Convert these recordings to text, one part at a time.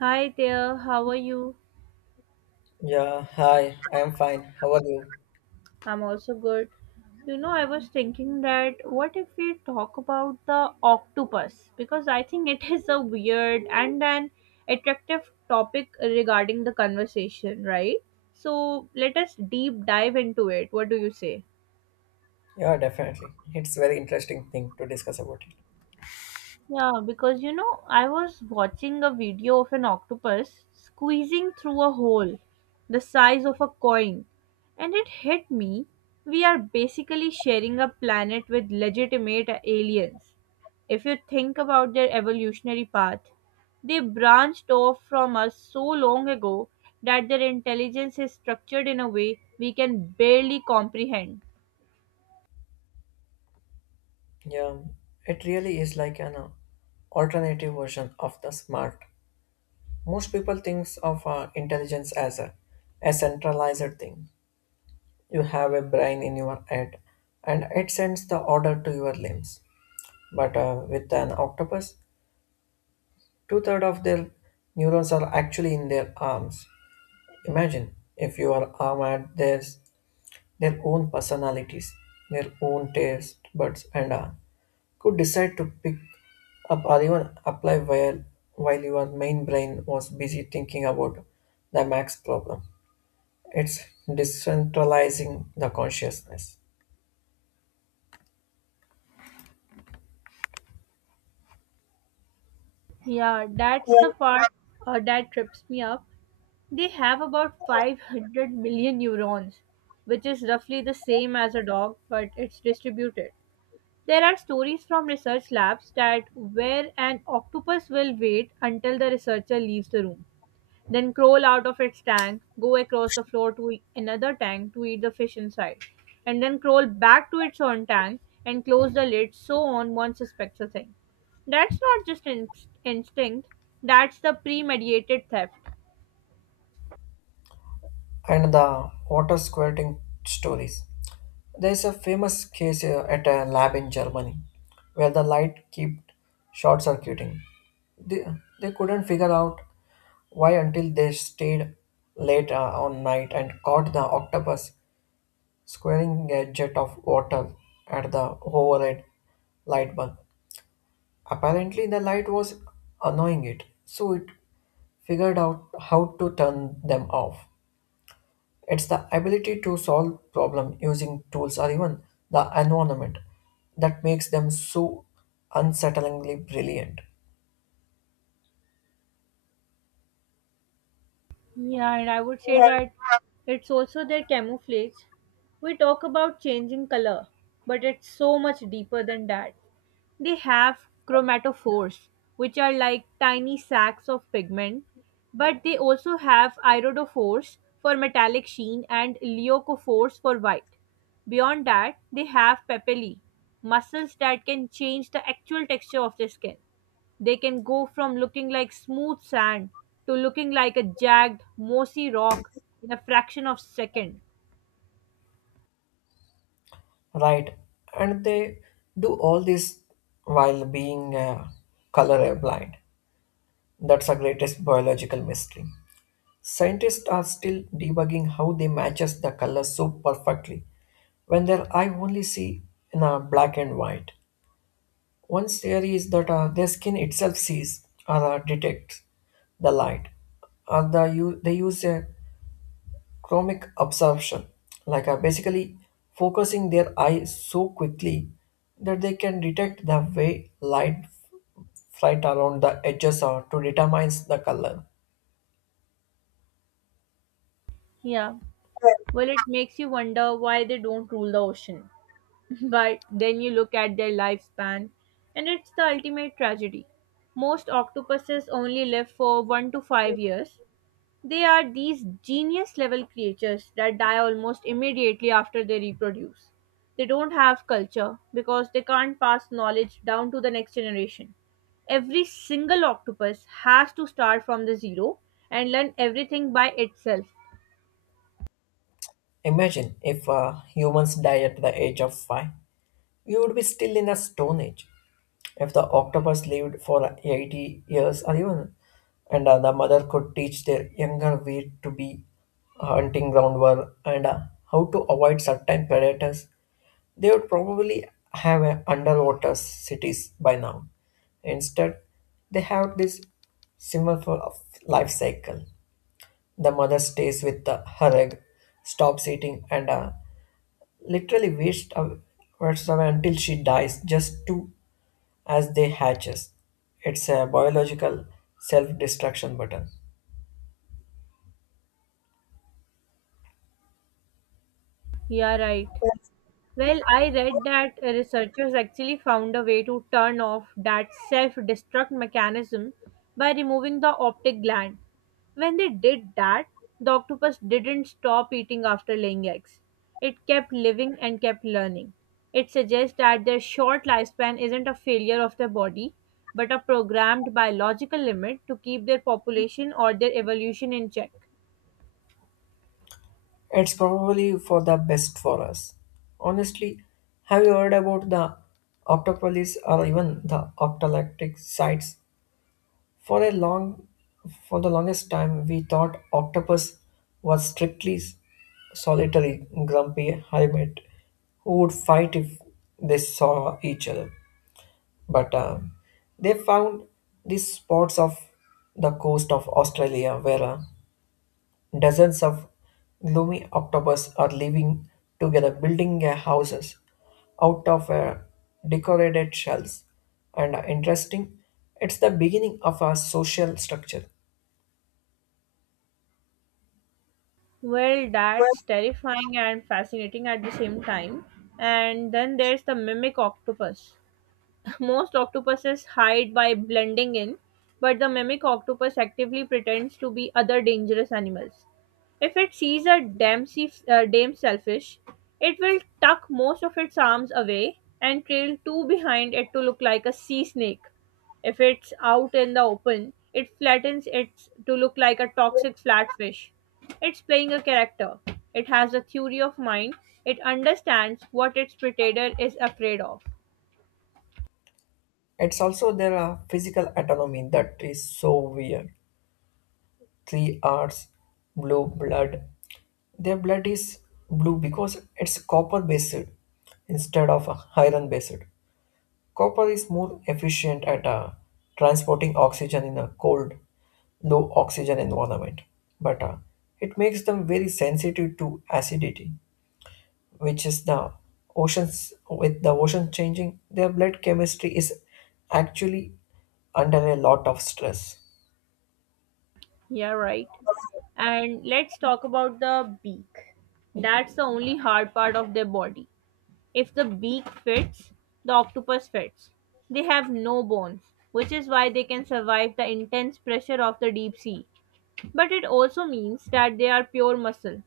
Hi there, how are you? Yeah, hi, I am fine. How are you? I'm also good. You know, I was thinking that what if we talk about the octopus? Because I think it is a weird and an attractive topic regarding the conversation, right? So let us deep dive into it. What do you say? Yeah, definitely. It's a very interesting thing to discuss about it. Yeah, because you know, I was watching a video of an octopus squeezing through a hole the size of a coin, and it hit me. We are basically sharing a planet with legitimate aliens. If you think about their evolutionary path, they branched off from us so long ago that their intelligence is structured in a way we can barely comprehend. Yeah, it really is like an alternative version of the smart. Most people thinks of intelligence as a centralized thing. You have a brain in your head and it sends the order to your limbs. But with an octopus, two-thirds of their neurons are actually in their arms. Imagine if your arm had this their own personalities, their own taste buds, and could decide to pick up or even apply while your main brain was busy thinking about the max problem. It's decentralizing the consciousness. Yeah, that's the part that trips me up. They have about 500 million neurons, which is roughly the same as a dog, but it's distributed. There are stories from research labs that where an octopus will wait until the researcher leaves the room, then crawl out of its tank, go across the floor to another tank to eat the fish inside, and then crawl back to its own tank and close the lid so on one suspects a thing. That's not just instinct, that's the premeditated theft. And the water squirting stories. There's a famous case at a lab in Germany where the light kept short circuiting. They, they couldn't figure out why until they stayed late on night and caught the octopus squirting a jet of water at the overhead light bulb. Apparently, the light was annoying it, so it figured out how to turn them off. It's the ability to solve problem using tools or even the environment that makes them so unsettlingly brilliant, Yeah, and I would say that it's also their camouflage. We talk about changing color, but it's so much deeper than that. They have chromatophores, which are like tiny sacs of pigment, but they also have iridophores for metallic sheen and leucophores for white. Beyond that, they have papillae, muscles that can change the actual texture of the skin. They can go from looking like smooth sand to looking like a jagged, mossy rock in a fraction of a second. right? And they do all this while being colorblind. That's the greatest biological mystery. Scientists are still debugging how they matches the colors so perfectly when their eye only see in a black and white. One theory is that their skin itself sees or detects the light, or they use a chromic absorption, like basically focusing their eye so quickly that they can detect the way light flight around the edges or to determine the color. Yeah. Well, it makes you wonder why they don't rule the ocean. But then you look at their lifespan, and it's the ultimate tragedy. Most octopuses only live for 1 to 5 years. They are these genius level creatures that die almost immediately after they reproduce. They don't have culture because they can't pass knowledge down to the next generation. Every single octopus has to start from the zero and learn everything by itself. Imagine if humans die at the age of five. You would be still in the Stone Age. If the octopus lived for 80 years or even, and the mother could teach their younger where to be hunting ground were and how to avoid certain predators, they would probably have underwater cities by now. Instead, they have this symbol for a life cycle. The mother stays with the her egg, stops eating, and literally waste away until she dies just to as they hatches. It's a biological self-destruction button. Yeah, right. Well, I read that researchers actually found a way to turn off that self destruct mechanism by removing the optic gland. When they did that, the octopus didn't stop eating after laying eggs. It kept living and kept learning. It suggests that their short lifespan isn't a failure of their body, but a programmed biological limit to keep their population or their evolution in check. It's probably for the best for us. Honestly, have you heard about the octopolis or even the octalactic sites? For a long for the longest time we thought octopus was strictly solitary grumpy hermit who would fight if they saw each other. But they found these spots of the coast of Australia where dozens of gloomy octopus are living together, building their houses out of decorated shells. And interesting, it's the beginning of a social structure. Well, that's terrifying and fascinating at the same time. And then there's the mimic octopus. Most octopuses hide by blending in, but the mimic octopus actively pretends to be other dangerous animals. If it sees a damn, sea, damn selfish, it will tuck most of its arms away and trail two behind it to look like a sea snake. If it's out in the open, it flattens it to look like a toxic flatfish. It's playing a character. It has a theory of mind. It understands what its predator is afraid of. It's also their physical autonomy that is so weird. Three R's blue blood. Their blood is blue because it's copper based instead of iron based. Copper is more efficient at transporting oxygen in a cold, low oxygen environment, but it makes them very sensitive to acidity, which is the ocean changing. Their blood chemistry is actually under a lot of stress. Yeah, right. And let's talk about the beak. That's the only hard part of their body. If the beak fits, the octopus fits. They have no bones, which is why they can survive the intense pressure of the deep sea. But it also means that they are pure muscle.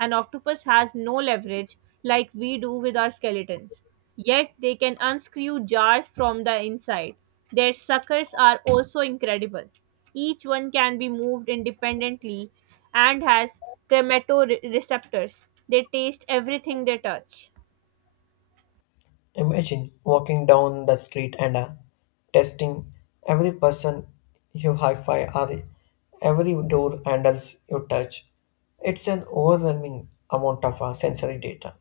An octopus has no leverage like we do with our skeletons. Yet they can unscrew jars from the inside. Their suckers are also incredible. Each one can be moved independently and has thermatoreceptors. They taste everything they touch. Imagine walking down the street and testing every person you hi fi or every door handles you touch. It's an overwhelming amount of sensory data.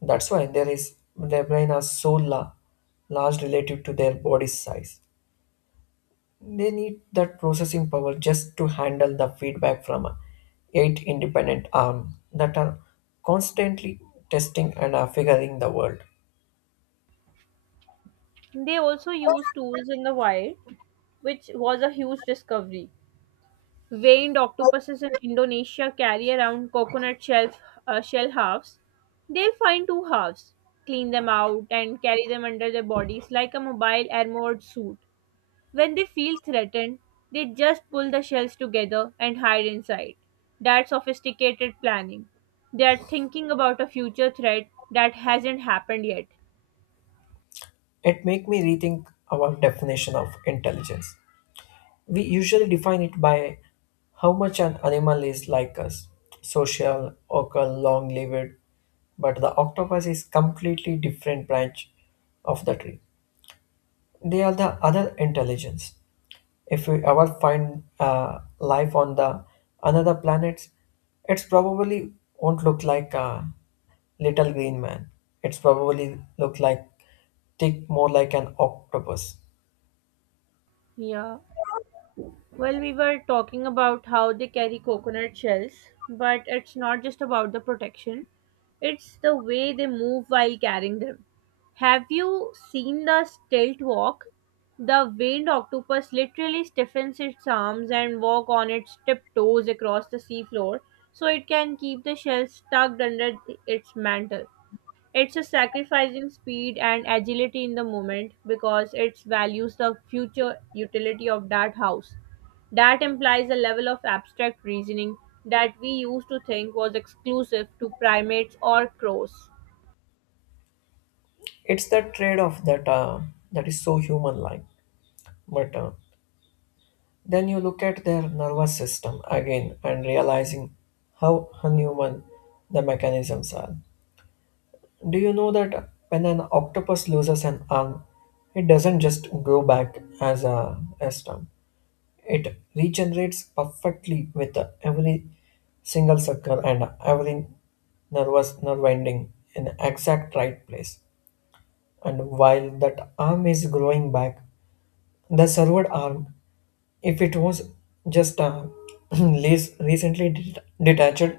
That's why there is their brain are so large relative to their body size. They need that processing power just to handle the feedback from eight independent arms that are constantly testing and figuring the world. They also use tools in the wild, which was a huge discovery. Veined octopuses in Indonesia carry around coconut shell halves. They'll find two halves, clean them out, and carry them under their bodies like a mobile armored suit. When they feel threatened, they just pull the shells together and hide inside. That's sophisticated planning. They are thinking about a future threat that hasn't happened yet. It make me rethink our definition of intelligence. We usually define it by how much an animal is like us, social, vocal, long-lived, but the octopus is completely different branch of the tree. They are the other intelligence. If we ever find life on the another planets, it's probably won't look like a little green man. It's probably look like think more like an octopus. Yeah. Well, we were talking about how they carry coconut shells, but it's not just about the protection, it's the way they move while carrying them. Have you seen the stilt walk? The veined octopus literally stiffens its arms and walk on its tiptoes across the seafloor so it can keep the shells tucked under its mantle. It's a sacrificing speed and agility in the moment because it values the future utility of that house. That implies a level of abstract reasoning that we used to think was exclusive to primates or crows. It's that trade-off that is so human like but then you look at their nervous system again and realizing how unhuman the mechanisms are. Do you know that when an octopus loses an arm it doesn't just grow back as a stump? It regenerates perfectly with every single sucker and every nervous nerve ending in exact right place, and while that arm is growing back the served arm, if it was just less recently detached,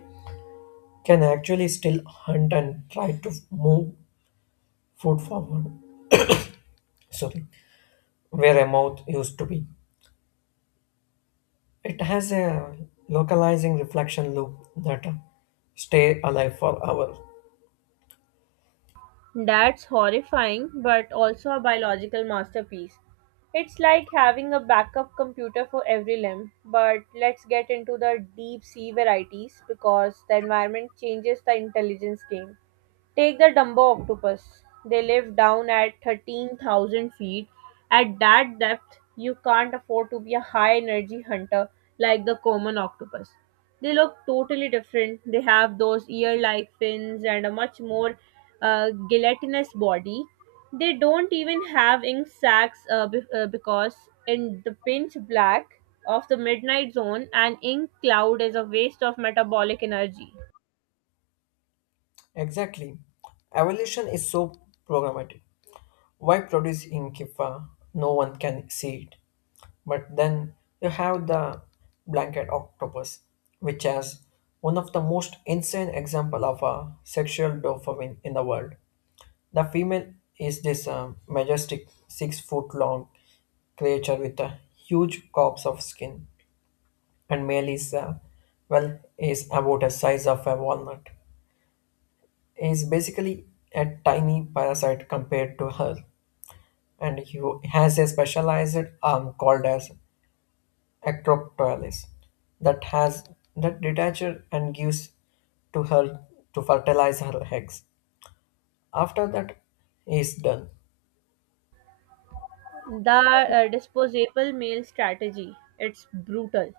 can actually still hunt and try to move food forward. Sorry, where a mouth used to be. It has a localizing reflection loop that stay alive for hours. That's horrifying, but also a biological masterpiece. It's like having a backup computer for every limb, but let's get into the deep sea varieties because the environment changes the intelligence game. Take the Dumbo octopus. They live down at 13,000 feet. At that depth, you can't afford to be a high energy hunter like the common octopus. They look totally different. They have those ear like fins and a much more gelatinous body. They don't even have ink sacs because, in the pinch black of the midnight zone, an ink cloud is a waste of metabolic energy. Exactly. Evolution is so programmatic. Why produce ink if no one can see it? But then you have the blanket octopus, which has one of the most insane example of a sexual dopamine in the world. The female is this majestic 6 foot long creature with a huge corpse of skin, and male is about the size of a walnut. Is basically a tiny parasite compared to her, and he has a specialized arm called as acropolis that has that detaches and gives to her to fertilize her eggs. After that is done, The disposable male strategy. It's brutal.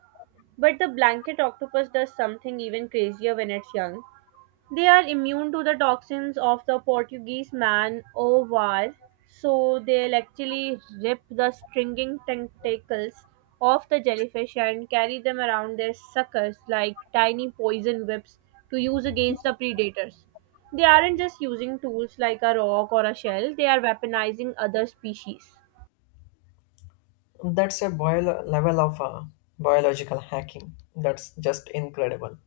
But the blanket octopus does something even crazier when it's young. They are immune to the toxins of the Portuguese man o' war, so they'll actually rip the stringing tentacles off the jellyfish and carry them around their suckers like tiny poison whips to use against the predators. They aren't just using tools like a rock or a shell, they are weaponizing other species. that's a boil level of biological hacking that's just incredible.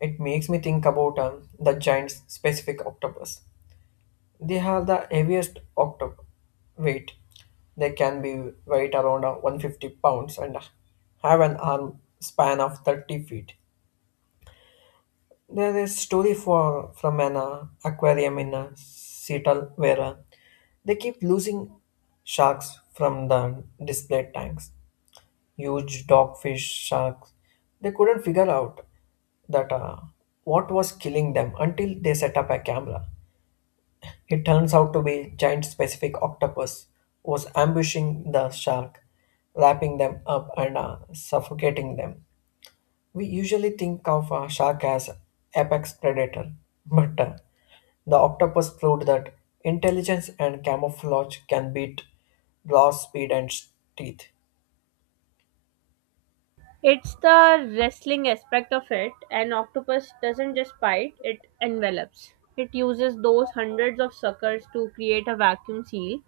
It makes me think about the giant specific octopus. They have the heaviest octopus weight. They can be weight around 150 pounds and have an arm span of 30 feet. There is story for from an aquarium in Seattle where they keep losing sharks from the display tanks. Huge dogfish sharks. They couldn't figure out that what was killing them until they set up a camera. It turns out to be giant specific octopus was ambushing the shark, wrapping them up and suffocating them. We usually think of a shark as apex predator, but the octopus proved that intelligence and camouflage can beat glass speed and teeth. It's the wrestling aspect of it. An octopus doesn't just bite, it envelops. It uses those hundreds of suckers to create a vacuum seal.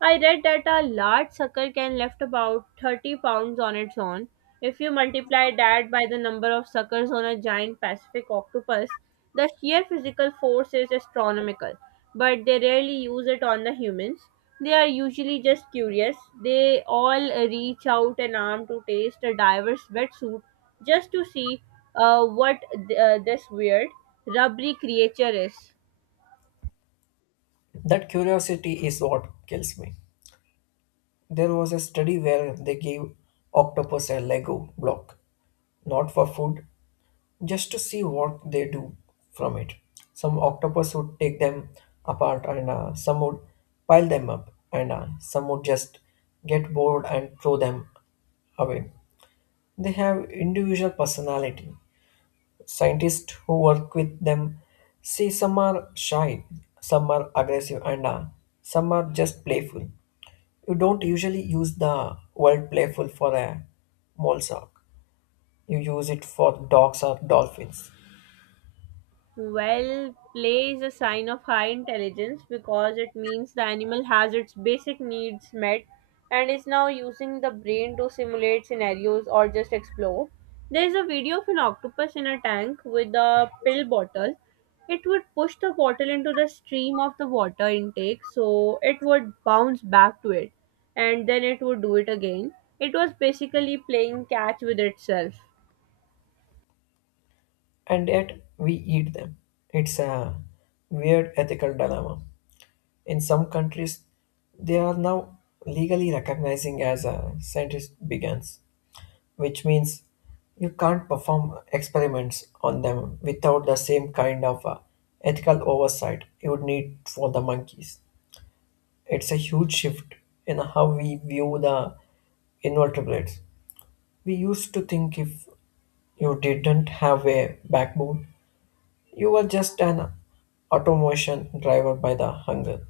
I read that a large sucker can lift about 30 pounds on its own. If you multiply that by the number of suckers on a giant Pacific octopus, the sheer physical force is astronomical. But they rarely use it on the humans. They are usually just curious. They all reach out an arm to taste a diver's wetsuit just to see what this weird, rubbery creature is. That curiosity is what kills me. There was a study where they gave octopus a Lego block, not for food, just to see what they do from it. Some octopus would take them apart, and some would pile them up, and some would just get bored and throw them away. They have individual personality. Scientists who work with them see some are shy, some are aggressive, and some are just playful. You don't usually use the word playful for a mole shark. You use it for dogs or dolphins. Well, play is a sign of high intelligence because it means the animal has its basic needs met and is now using the brain to simulate scenarios or just explore. There is a video of an octopus in a tank with a pill bottle. It would push the bottle into the stream of the water intake so it would bounce back to it, and then it would do it again. It was basically playing catch with itself. And yet we eat them. It's a weird ethical dilemma. In some countries, they are now legally recognizing as a scientist begins, which means you can't perform experiments on them without the same kind of ethical oversight you would need for the monkeys. It's a huge shift in how we view the invertebrates. We used to think if you didn't have a backbone, you were just an automation driver by the hunger.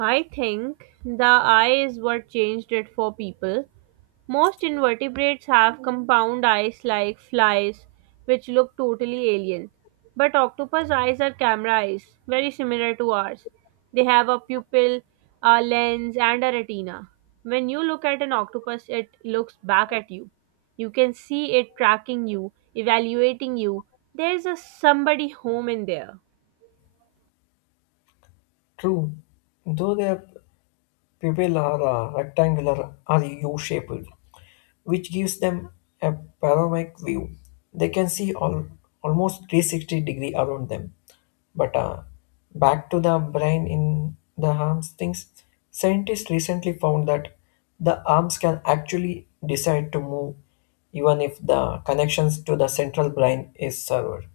I think the eye is what changed it for people. Most invertebrates have compound eyes like flies, which look totally alien. But octopus eyes are camera eyes, very similar to ours. They have a pupil, a lens, and a retina. When you look at an octopus, it looks back at you. You can see it tracking you, evaluating you. There's a somebody home in there. True, though their pupil are rectangular or U-shaped, which gives them a panoramic view. They can see almost 360-degree around them. But back to the brain in the arms things, scientists recently found that the arms can actually decide to move even if the connections to the central brain is severed.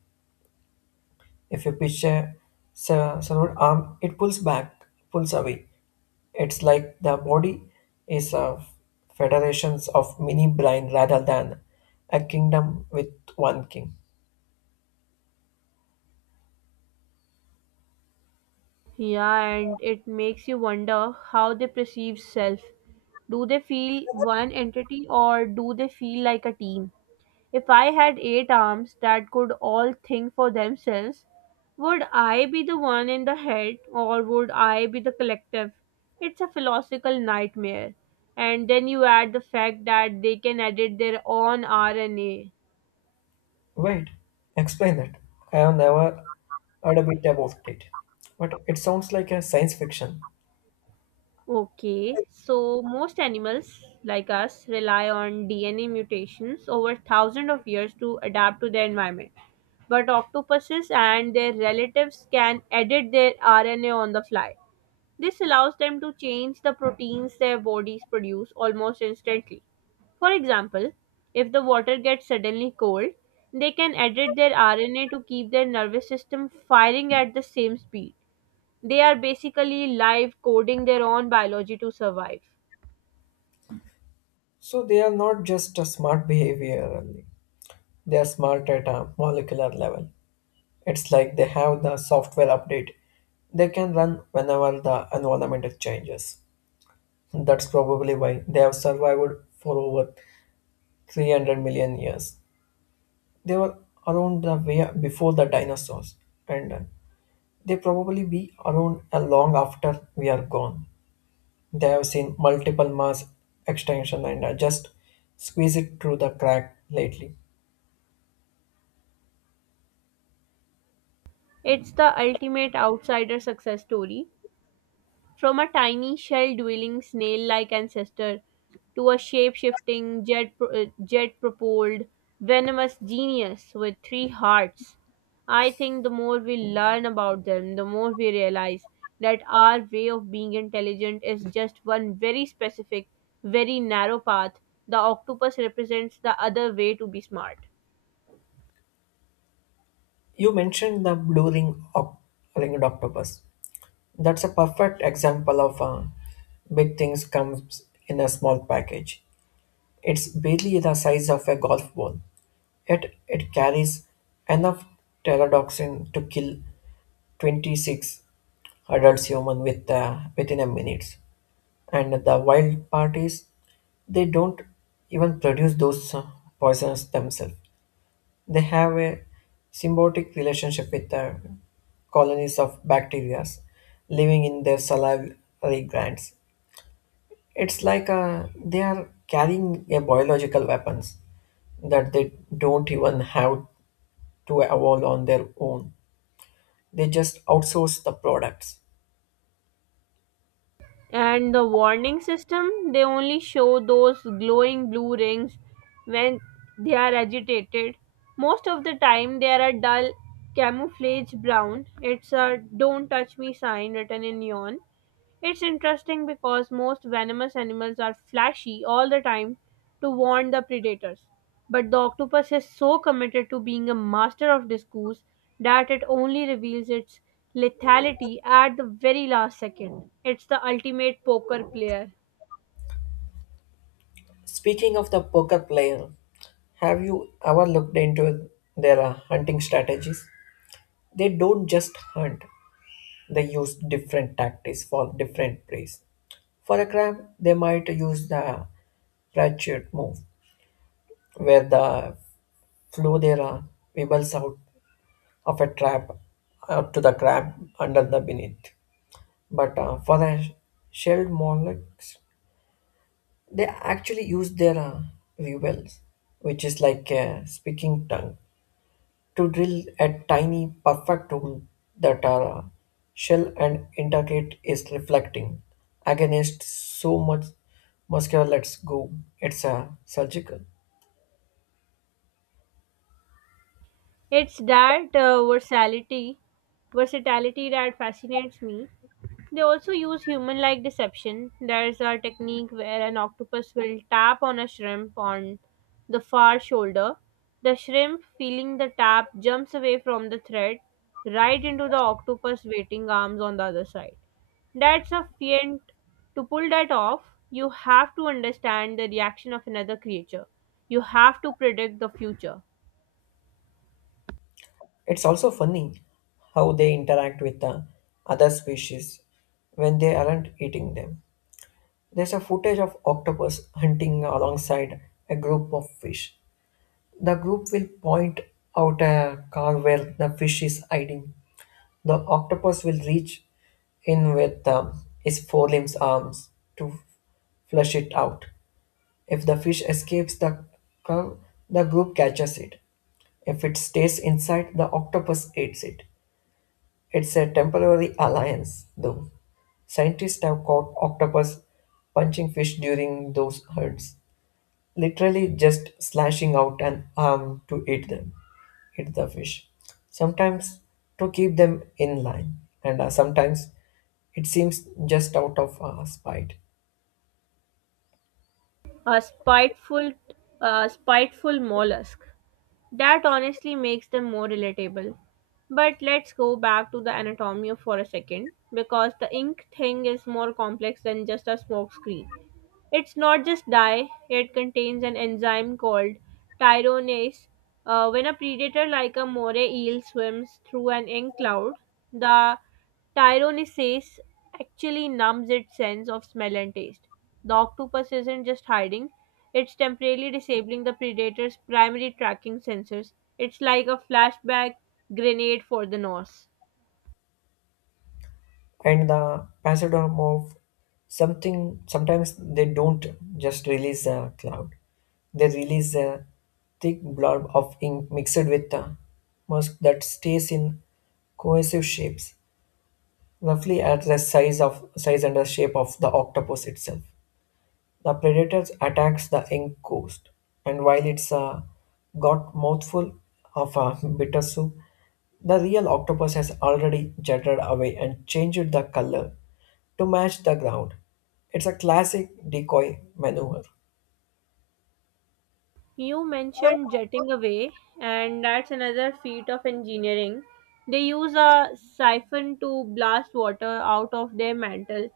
If you pitch a severed arm, it pulls away. It's like the body is a federations of mini brain rather than a kingdom with one king. Yeah, and it makes you wonder how they perceive self. Do they feel one entity or do they feel like a team? If I had eight arms that could all think for themselves, would I be the one in the head or would I be the collective? It's a philosophical nightmare. And then you add the fact that they can edit their own RNA. Wait, explain that. I have never heard a bit about it, but it sounds like a science fiction. Okay, so most animals like us rely on DNA mutations over thousands of years to adapt to their environment. But octopuses and their relatives can edit their RNA on the fly. This allows them to change the proteins their bodies produce almost instantly. For example, if the water gets suddenly cold, they can edit their RNA to keep their nervous system firing at the same speed. They are basically live coding their own biology to survive. So they are not just a smart behaviorally; they are smart at a molecular level. It's like they have the software update. They can run whenever the environment changes. That's probably why they have survived for over 300 million years. They were around the way before the dinosaurs, and they probably be around long after we are gone. They have seen multiple mass extinction and just squeeze it through the crack lately. It's the ultimate outsider success story. From a tiny shell dwelling snail like ancestor to a shape shifting, jet propelled, venomous genius with 3 hearts. I think the more we learn about them, the more we realize that our way of being intelligent is just one very specific, very narrow path. The octopus represents the other way to be smart. You mentioned the ringed octopus. That's a perfect example of big things comes in a small package. It's barely the size of a golf ball, yet it carries enough pterodoxin to kill 26 adult human with within a minute. And the wild part is they don't even produce those poisons themselves. They have a symbiotic relationship with the colonies of bacteria living in their salivary glands. It's like they are carrying a biological weapons that they don't even have to evolve on their own. They just outsource the products. And the warning system, they only show those glowing blue rings when they are agitated. Most of the time, they are a dull camouflage brown. It's a don't touch me sign written in neon. It's interesting because most venomous animals are flashy all the time to warn the predators, but the octopus is so committed to being a master of disguise that it only reveals its lethality at the very last second. It's the ultimate poker player. Speaking of the poker player, have you ever looked into their hunting strategies? They don't just hunt, they use different tactics for different preys. For a crab, they might use the ratchet move, where the flow their pebbles out of a trap to the crab under the beneath. But for the shelled mollusks, they actually use their rivels, which is like a speaking tongue, to drill a tiny perfect hole that our shell and integrate is reflecting against so much muscular. Let's go. It's surgical. It's that versatility that fascinates me. They also use human-like deception. There's a technique where an octopus will tap on a shrimp on the far shoulder. The shrimp, feeling the tap, jumps away from the thread right into the octopus waiting arms on the other side. That's a feint. To pull that off, you have to understand the reaction of another creature. You have to predict the future. It's also funny how they interact with the other species when they aren't eating them. There's a footage of octopus hunting alongside a group of fish. The group will point out a car where the fish is hiding. The octopus will reach in with its forelimbs arms to flush it out. If the fish escapes the car, the group catches it. If it stays inside, the octopus eats it. It's a temporary alliance, though. Scientists have caught octopus punching fish during those hunts, literally just slashing out an arm to eat the fish. Sometimes to keep them in line, and sometimes it seems just out of spite. a spiteful a spiteful mollusk. That honestly makes them more relatable. But let's go back to the anatomy for a second because the ink thing is more complex than just a smokescreen. It's not just dye, it contains an enzyme called tyronase. When a predator like a moray eel swims through an ink cloud, the tyrosinase actually numbs its sense of smell and taste. The octopus isn't just hiding, it's temporarily disabling the predator's primary tracking sensors. It's like a flashback grenade for the nose. And the passadorm of something sometimes they don't just release a cloud, they release a thick blob of ink mixed with a musk that stays in cohesive shapes roughly at the size of size and the shape of the octopus itself. The predator attacks the young ghost, and while it's got mouthful of a bitter soup, the real octopus has already jetted away and changed the color to match the ground. It's a classic decoy maneuver. You mentioned jetting away, and that's another feat of engineering. They use a siphon to blast water out of their mantle.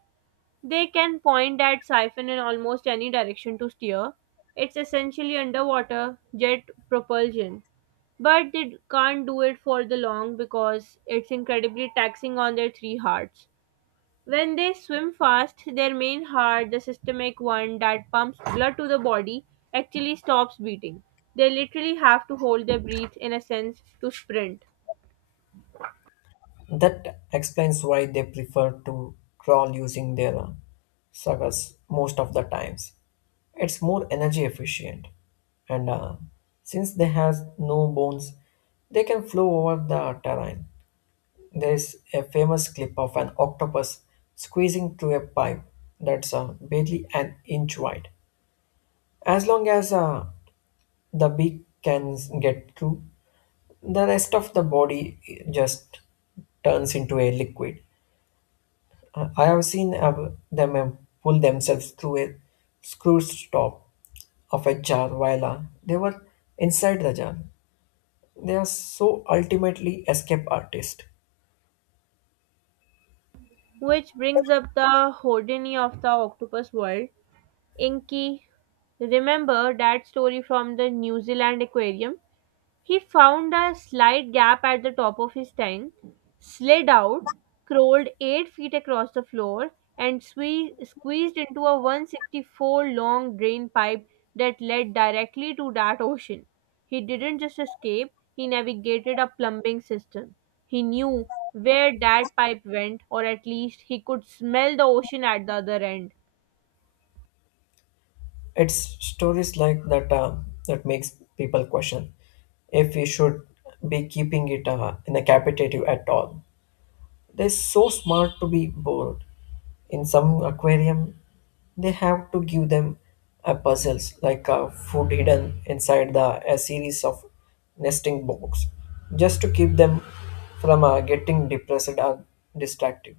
They can point that siphon in almost any direction to steer. It's essentially underwater jet propulsion. But they can't do it for the long because it's incredibly taxing on their 3 hearts. When they swim fast, their main heart, the systemic one that pumps blood to the body, actually stops beating. They literally have to hold their breath in a sense to sprint. That explains why they prefer to crawl using their sagas most of the times. It's more energy efficient, and since they have no bones, they can flow over the terrain. There is a famous clip of an octopus squeezing through a pipe that's barely an inch wide. As long as the beak can get through, the rest of the body just turns into a liquid. I have seen them pull themselves through a screw stop of a jar while they were inside the jar. They are so ultimately escape artists. Which brings up the hodini of the octopus world. Inky, remember that story from the New Zealand aquarium? He found a slight gap at the top of his tank, slid out, crawled 8 feet across the floor, and squeezed into a 164 long drain pipe that led directly to that ocean. He didn't just escape, he navigated a plumbing system. He knew where that pipe went, or at least he could smell the ocean at the other end. It's stories like that that makes people question if we should be keeping it in a capitative at all. They're so smart to be bored. In some aquarium, they have to give them a puzzles like a food hidden inside the a series of nesting box, just to keep them from getting depressed or distracted.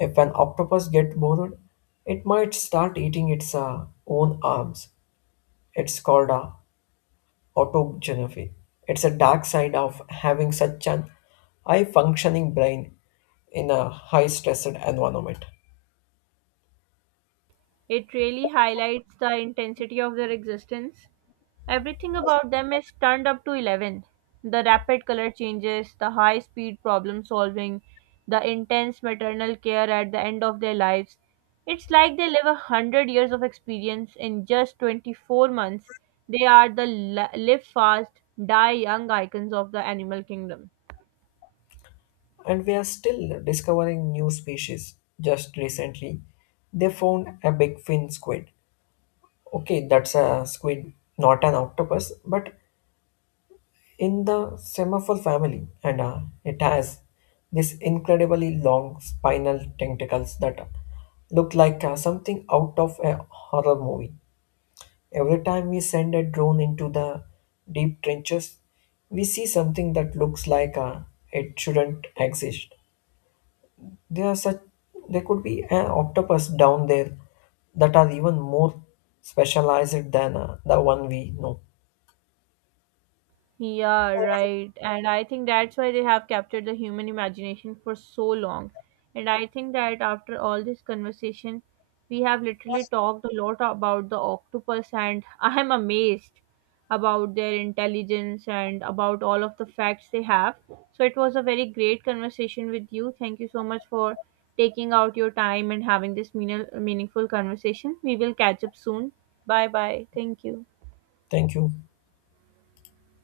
If an octopus get bored, it might start eating its own arms. It's called a autogenophy. It's a dark side of having such an high functioning brain in a high stressed environment. It really highlights the intensity of their existence. Everything about them is turned up to 11. The rapid color changes, the high speed problem solving, the intense maternal care at the end of their lives. It's like they live 100 years of experience in just 24 months. They are the live fast, die young icons of the animal kingdom. And we are still discovering new species. Just recently, they found a big fin squid. Okay, that's a squid, not an octopus, but in the semaphore family, and it has this incredibly long spinal tentacles that look like something out of a horror movie. Every time we send a drone into the deep trenches, we see something that looks like it shouldn't exist. There are such There could be an octopus down there that are even more specialized than the one we know. Yeah, right. And I think that's why they have captured the human imagination for so long. And I think that after all this conversation, we have literally talked a lot about the octopus, and I am amazed about their intelligence and about all of the facts they have. So it was a very great conversation with you. Thank you so much for taking out your time and having this meaningful conversation. We will catch up soon. Bye bye. Thank you. Thank you.